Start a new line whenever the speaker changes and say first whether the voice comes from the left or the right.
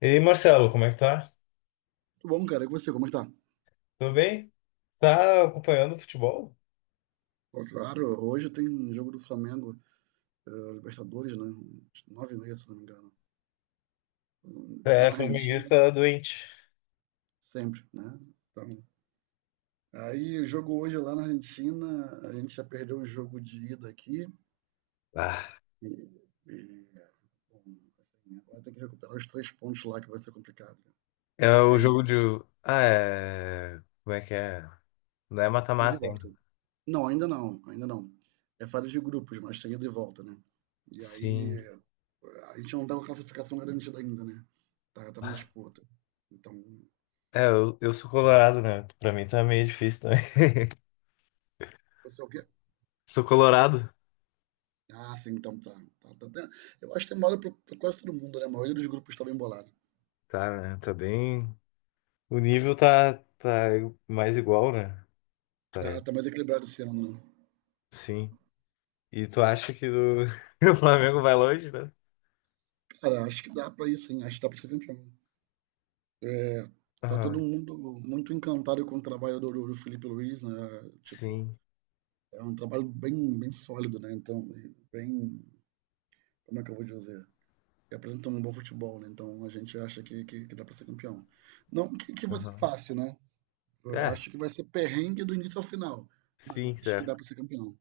left: E aí, Marcelo, como é que tá?
right: Tudo bom, cara? E com você, como é que tá?
left: Tudo bem? Tá acompanhando o futebol?
right: Ó, claro, hoje tem um jogo do Flamengo, Libertadores, né? 9h30, se não me engano. Lá
left: É,
right: na Argentina,
left: flamenguista doente.
right: sempre, né? Então, aí o jogo hoje lá na Argentina, a gente já perdeu o jogo de ida aqui.
left: Ah,
right: E, e, bom, assim, agora tem que recuperar os 3 pontos lá, que vai ser complicado,
left: é
right: né?
left: o jogo
right: Aí,
left: de. Ah, é. Como é que é? Não é
right: ida e
left: mata-mata ainda.
right: volta. Não, ainda não, ainda não. É fase de grupos, mas tem ida e volta, né? E aí,
left: Sim.
right: a gente não tá com a classificação garantida ainda, né? Tá na disputa. Então,
left: É, eu sou colorado, né? Pra mim tá meio difícil também.
right: você é o quê?
left: Sou colorado.
right: Ah, sim, então tá. Tá, tá, tá. Eu acho que tem moda pra quase todo mundo, né? A maioria dos grupos tá bem bolado.
left: Tá, né? Tá bem. O nível tá mais igual, né?
right: Tá
left: Parece.
right: mais equilibrado esse ano, né?
left: Sim. E tu acha que o, o Flamengo vai longe, né?
right: Cara, acho que dá pra ir, sim, acho que dá pra ser campeão. É, tá todo
left: Aham.
right: mundo muito encantado com o trabalho do Felipe Luiz, né? Tipo,
left: Sim.
right: é um trabalho bem, bem sólido, né? Então, e bem, como é que eu vou dizer? E apresentam um bom futebol, né? Então a gente acha que dá para ser campeão. Não que vai ser
left: Aham.
right: fácil, né? Eu
left: É,
right: acho que vai ser perrengue do início ao final, mas eu
left: sim,
right: acho que dá
left: certo.
right: para ser campeão,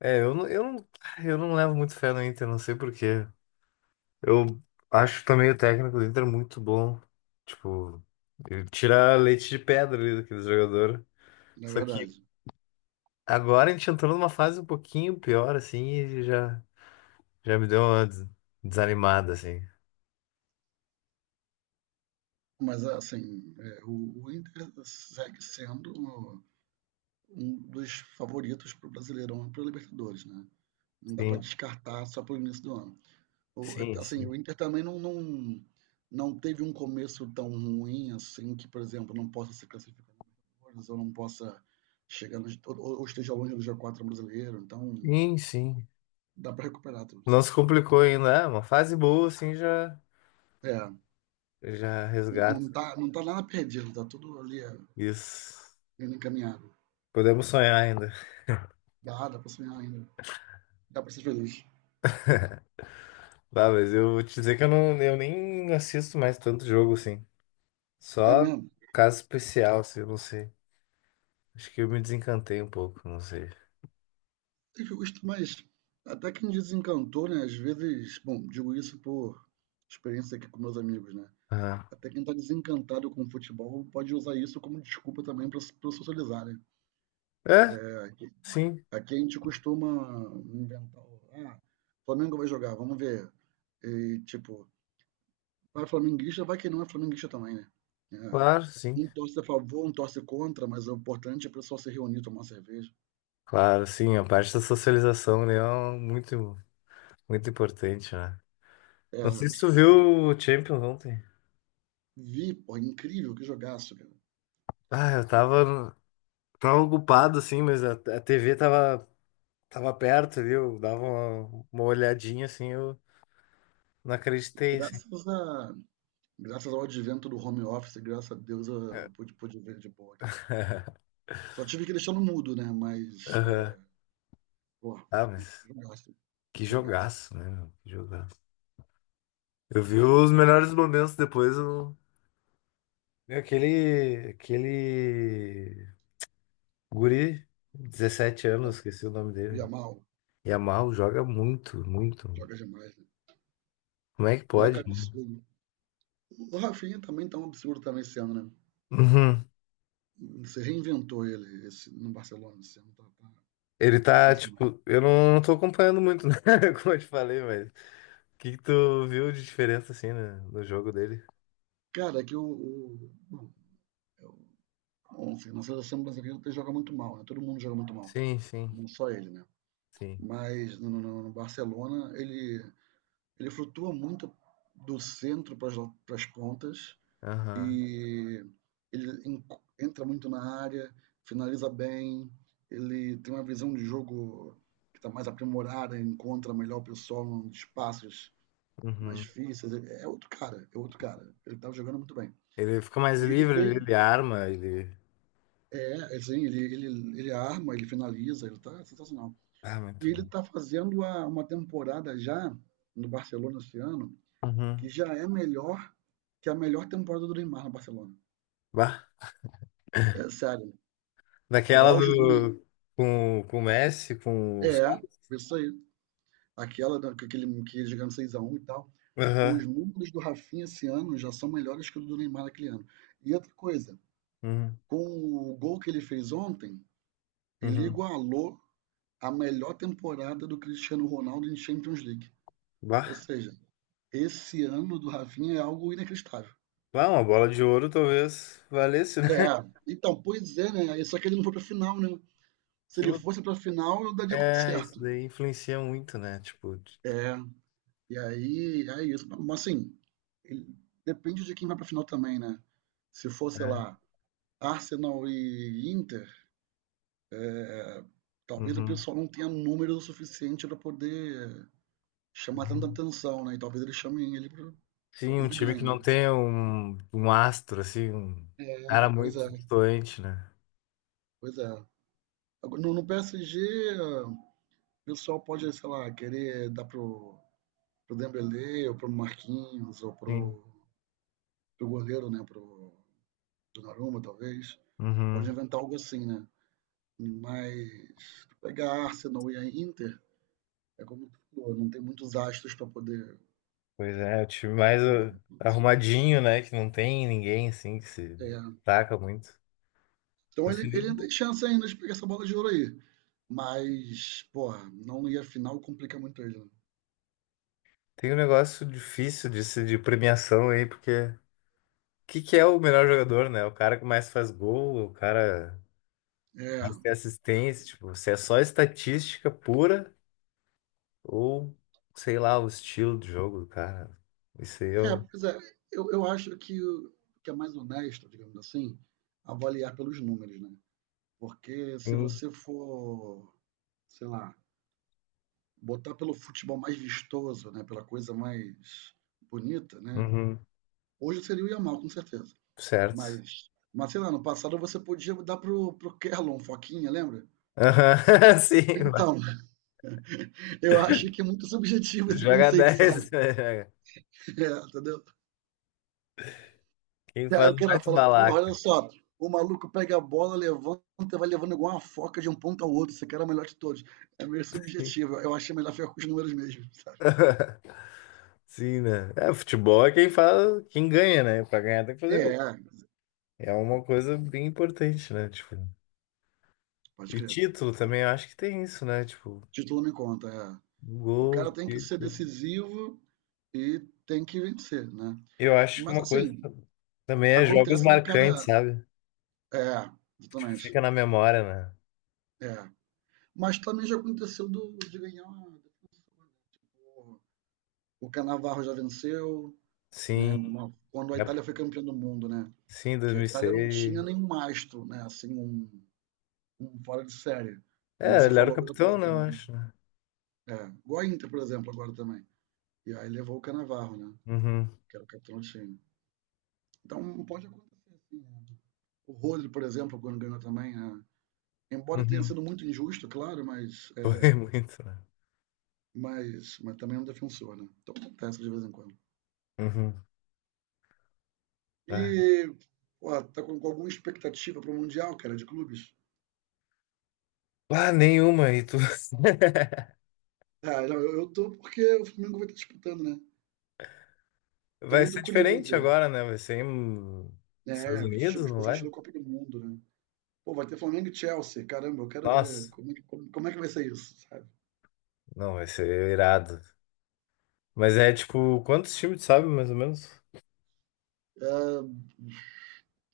left: É, eu não eu não levo muito fé no Inter, não sei por quê. Eu acho também o técnico do Inter muito bom. Tipo, ele tira leite de pedra ali daquele jogador.
right: na
left: Só que
right: verdade.
left: agora a gente entrou numa fase um pouquinho pior, assim, e já me deu uma desanimada, assim.
right: Mas assim, é, o Inter segue sendo um dos favoritos para o Brasileirão e para Libertadores, né? Não dá para
left: Sim,
right: descartar só para o início do ano.
left: sim,
right: Assim,
left: sim.
right: o Inter também não teve um começo tão ruim assim que, por exemplo, não possa se classificar na Libertadores ou não possa chegar no, ou esteja longe do G4 brasileiro. Então,
left: Sim, sim.
right: dá para recuperar tudo,
left: Não
right: sim.
left: se complicou ainda. É, uma fase boa, assim, já,
right: É,
left: já resgata.
right: não tá, não tá nada perdido, tá tudo ali, é,
left: Isso.
right: indo encaminhado.
left: Podemos sonhar ainda.
right: Dá para sonhar ainda, dá para ser feliz.
left: Tá, mas eu vou te dizer que eu nem assisto mais tanto jogo assim.
right: É
left: Só
right: mesmo.
left: caso especial, assim, eu não sei. Acho que eu me desencantei um pouco, não sei.
right: É justo, mas até que me desencantou, né? Às vezes, bom, digo isso por experiência aqui com meus amigos, né?
left: Ah,
right: Até quem está desencantado com o futebol pode usar isso como desculpa também para socializar, né?
left: é,
right: É, aqui,
left: sim,
right: aqui a gente costuma inventar, ah, Flamengo vai jogar, vamos ver. E, tipo, vai flamenguista, vai quem não é flamenguista também, né? É,
left: claro, sim.
right: um torce a favor, um torce contra, mas o importante é o pessoal se reunir, tomar uma cerveja.
left: Claro, sim, a parte da socialização, né, é muito, muito importante, né?
right: É,
left: Não sei se tu viu o Champions ontem.
right: vi, pô, é incrível, que jogaço, cara.
left: Ah, tava ocupado, assim, mas a TV tava perto ali, eu dava uma olhadinha, assim, eu não acreditei, assim.
right: Graças, a, graças ao advento do home office, graças a Deus eu pude, ver de boa aqui. Só tive que deixar no mudo, né? Mas,
left: Aham.
right: é, pô,
left: Ah, mas...
right: jogaço,
left: Que
right: jogaço.
left: jogaço, né, meu? Que jogaço. Eu vi os melhores momentos depois. Eu... E aquele guri, 17 anos,
right: Não,
left: esqueci o nome
right: o
left: dele.
right: Yamal
left: Yamal joga muito, muito.
right: joga demais, né?
left: Como é que pode?
right: Leca é um absurdo. O Rafinha também tá um absurdo também esse ano, né?
left: Uhum.
right: Você reinventou ele esse, no Barcelona esse ano, tá, tá
left: Ele tá,
right: sensacional.
left: tipo, eu não, não tô acompanhando muito, né? Como eu te falei, mas. O que que tu viu de diferença, assim, né? No jogo dele?
right: Cara, é que o bom, eu, assim, na seleção brasileira ele joga muito mal, né? Todo mundo joga muito mal,
left: Sim, sim,
right: não só ele, né?
left: sim.
right: Mas no Barcelona ele flutua muito do centro para as pontas,
left: Aham.
right: e ele entra muito na área, finaliza bem, ele tem uma visão de jogo que está mais aprimorada, encontra melhor o pessoal nos espaços mais
left: Uhum.
right: difíceis. É outro cara, é outro cara. Ele estava jogando muito bem.
left: Ele fica mais
right: E ele
left: livre,
right: tem,
left: ele arma, ele.
right: é, assim, ele arma, ele finaliza, ele tá sensacional.
left: Ah,
right: E
left: muito bom.
right: ele tá fazendo uma temporada já no Barcelona esse ano, que
left: Uhum.
right: já é melhor que a melhor temporada do Neymar no Barcelona.
left: Bah,
right: É sério. O
left: daquela
right: auge do
left: do. Com o Messi, com o.
right: É, isso aí. Aquela, com aquele que jogando 6-1 e tal. Os
left: Aham.
right: números do Rafinha esse ano já são melhores que o do Neymar naquele ano. E outra coisa,
left: Uhum.
right: com o gol que ele fez ontem, ele
left: Uhum.
right: igualou a melhor temporada do Cristiano Ronaldo em Champions League. Ou
left: Bah.
right: seja, esse ano do Rafinha é algo inacreditável.
left: Bah, uma bola de ouro talvez valesse, né?
right: É, então, pois é, né? Só que ele não foi pra final, né? Se ele
left: Aquilo.
right: fosse pra final, eu daria como
left: É, isso
right: certo.
left: daí influencia muito, né? Tipo.
right: É, e aí, é isso. Mas assim, ele- depende de quem vai pra final também, né? Se for, sei
left: É.
right: lá, Arsenal e Inter, talvez o
left: Uhum.
right: pessoal não tenha número o suficiente pra poder chamar tanta
left: Uhum.
right: atenção, né? E talvez ele chame ele pro...
left: Sim,
right: Talvez
left: um
right: ele
left: time
right: ganhe,
left: que não
right: né?
left: tem um astro, assim, um
right: É,
left: cara
right: pois
left: muito
right: é,
left: doente, né?
right: pois é. Agora, no PSG, o pessoal pode, sei lá, querer dar pro, pro, Dembélé, ou pro Marquinhos, ou
left: Sim.
right: pro goleiro, né? Pro Donnarumma, talvez. Pode
left: Uhum.
right: inventar algo assim, né? Mas pegar Arsenal e a Inter, é como tu falou, não tem muitos astros para poder
left: Pois é, o time mais
right: roubar, assim.
left: arrumadinho, né? Que não tem ninguém, assim, que se
right: É.
left: destaca muito.
right: Então
left: Vai ser
right: ele
left: lindo.
right: tem chance ainda de pegar essa bola de ouro aí. Mas, porra, não ir à final complica muito ele, né?
left: Tem um negócio difícil de, de premiação aí, porque o que, que é o melhor jogador, né? O cara que mais faz gol, o cara que
right: É,
left: mais tem assistência, tipo, se é só estatística pura ou, sei lá, o estilo de jogo do cara. Isso aí
right: é,
left: eu.
right: pois é, eu acho que, o- que é mais honesto, digamos assim, avaliar pelos números, né? Porque se
left: Sim.
right: você for, sei lá, botar pelo futebol mais vistoso, né? Pela coisa mais bonita, né?
left: Uhum.
right: Hoje seria o Yamal, com certeza.
left: Certo.
right: Mas sei lá, no passado você podia dar pro, pro Kellon Foquinha, lembra?
left: Aham, sim, vai.
right: Então, eu acho que é muito subjetivo esse
left: Joga
right: conceito, sabe?
left: 10 né? Joga.
right: É, entendeu?
left: Quem
right: E aí
left: faz
right: o
left: mais
right: cara fala, porra,
left: balaca.
right: olha só, o maluco pega a bola, levanta, e vai levando igual uma foca de um ponto ao outro. Esse cara é o melhor de todos. É meio
left: Sim,
right: subjetivo. Eu achei melhor ficar com os números mesmo, sabe?
left: sim, né? É, futebol é quem faz, quem ganha, né? Pra ganhar tem que fazer
right: É,
left: gol.
right: é,
left: É uma coisa bem importante, né? Tipo.
right: pode
left: E
right: crer.
left: título também, eu acho que tem isso, né? Tipo,
right: Título não conta, é. O
left: gol,
right: cara tem que ser
left: título.
right: decisivo e tem que vencer, né?
left: Eu acho que
right: Mas
left: uma coisa
right: assim,
left: também é jogos
right: acontece do
left: marcantes,
right: cara.
left: sabe?
right: É,
left: Tipo,
right: exatamente.
left: fica na memória, né?
right: É. Mas também já aconteceu do, de ganhar. O, o Canavarro já venceu, né?
left: Sim,
right: Quando a
left: é-
right: Itália foi campeã do mundo, né?
left: sim, dois
right: Que a
left: mil e
right: Itália não tinha
left: seis
right: nenhum mastro, né? Assim, um fora de série. Como
left: É,
right: você
left: ele era o
right: falou agora há
left: capitão, né?
right: pouco.
left: Eu acho, né?
right: É. Igual a Inter, por exemplo, agora também. E aí levou o Canavarro, né?
left: Uhum,
right: Que era o capitão do time. Então pode acontecer, assim, né? O Rodri, por exemplo, quando ganhou também, né? Embora tenha
left: uhum.
right: sido muito injusto, claro, mas,
left: Foi
right: é,
left: muito, né?
right: mas também é um defensor, né? Então acontece de vez em quando.
left: Uhum. Ah,
right: E, pô, tá com alguma expectativa para o Mundial, cara, de clubes?
left: ah, nenhuma. E tu...
right: Ah, não, eu tô porque o Flamengo vai estar disputando, né? Tô
left: Vai
right: muito
left: ser diferente
right: curioso,
left: agora, né? Vai ser em Estados
right: né?
left: Unidos, não
right: Vocês
left: vai?
right: na Copa do Mundo, né? Pô, vai ter Flamengo e Chelsea, caramba, eu quero ver
left: Nossa,
right: como é que, como é que vai ser isso, sabe?
left: não, vai ser irado. Mas é
right: É,
left: tipo, quantos times tu sabe, mais ou menos?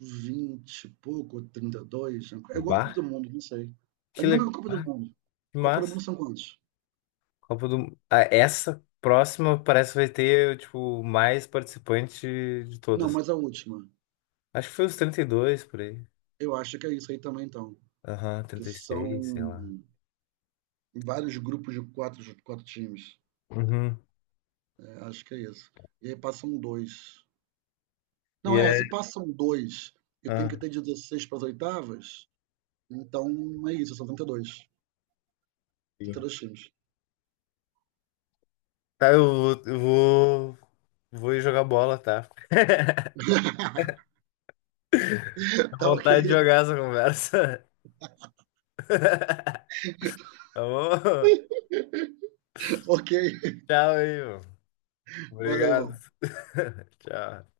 right: 20 e pouco, 32, é
left: Do
right: igual a Copa do
left: bar?
right: Mundo, não sei. É a
left: Que
right: mesma
left: legal.
right: Copa do
left: Ah,
right: Mundo.
left: que
right: Copa do Mundo
left: massa.
right: são quantos?
left: Copa do... Ah, essa próxima parece que vai ter, tipo, mais participante de
right: Não,
left: todas.
right: mas a última.
left: Acho que foi os 32 por aí.
right: Eu acho que é isso aí também, então.
left: Aham,
right: Que
left: 36 sei lá.
right: são vários grupos de quatro times.
left: Uhum.
right: Acho que é isso. E aí passam dois.
left: E
right: Não, é, se
left: é.
right: passam 2 e tem
left: Ah,
right: que ter 16 para as oitavas, então é isso, são trinta e dois trinta e
left: sim.
right: dois times.
left: Tá, vou ir jogar bola, tá? Dá
right: Tá, ok,
left: vontade de jogar essa conversa. Tá bom?
right: ok.
left: Tchau aí, mano.
right: Valeu,
left: Obrigado.
right: irmão.
left: Tchau.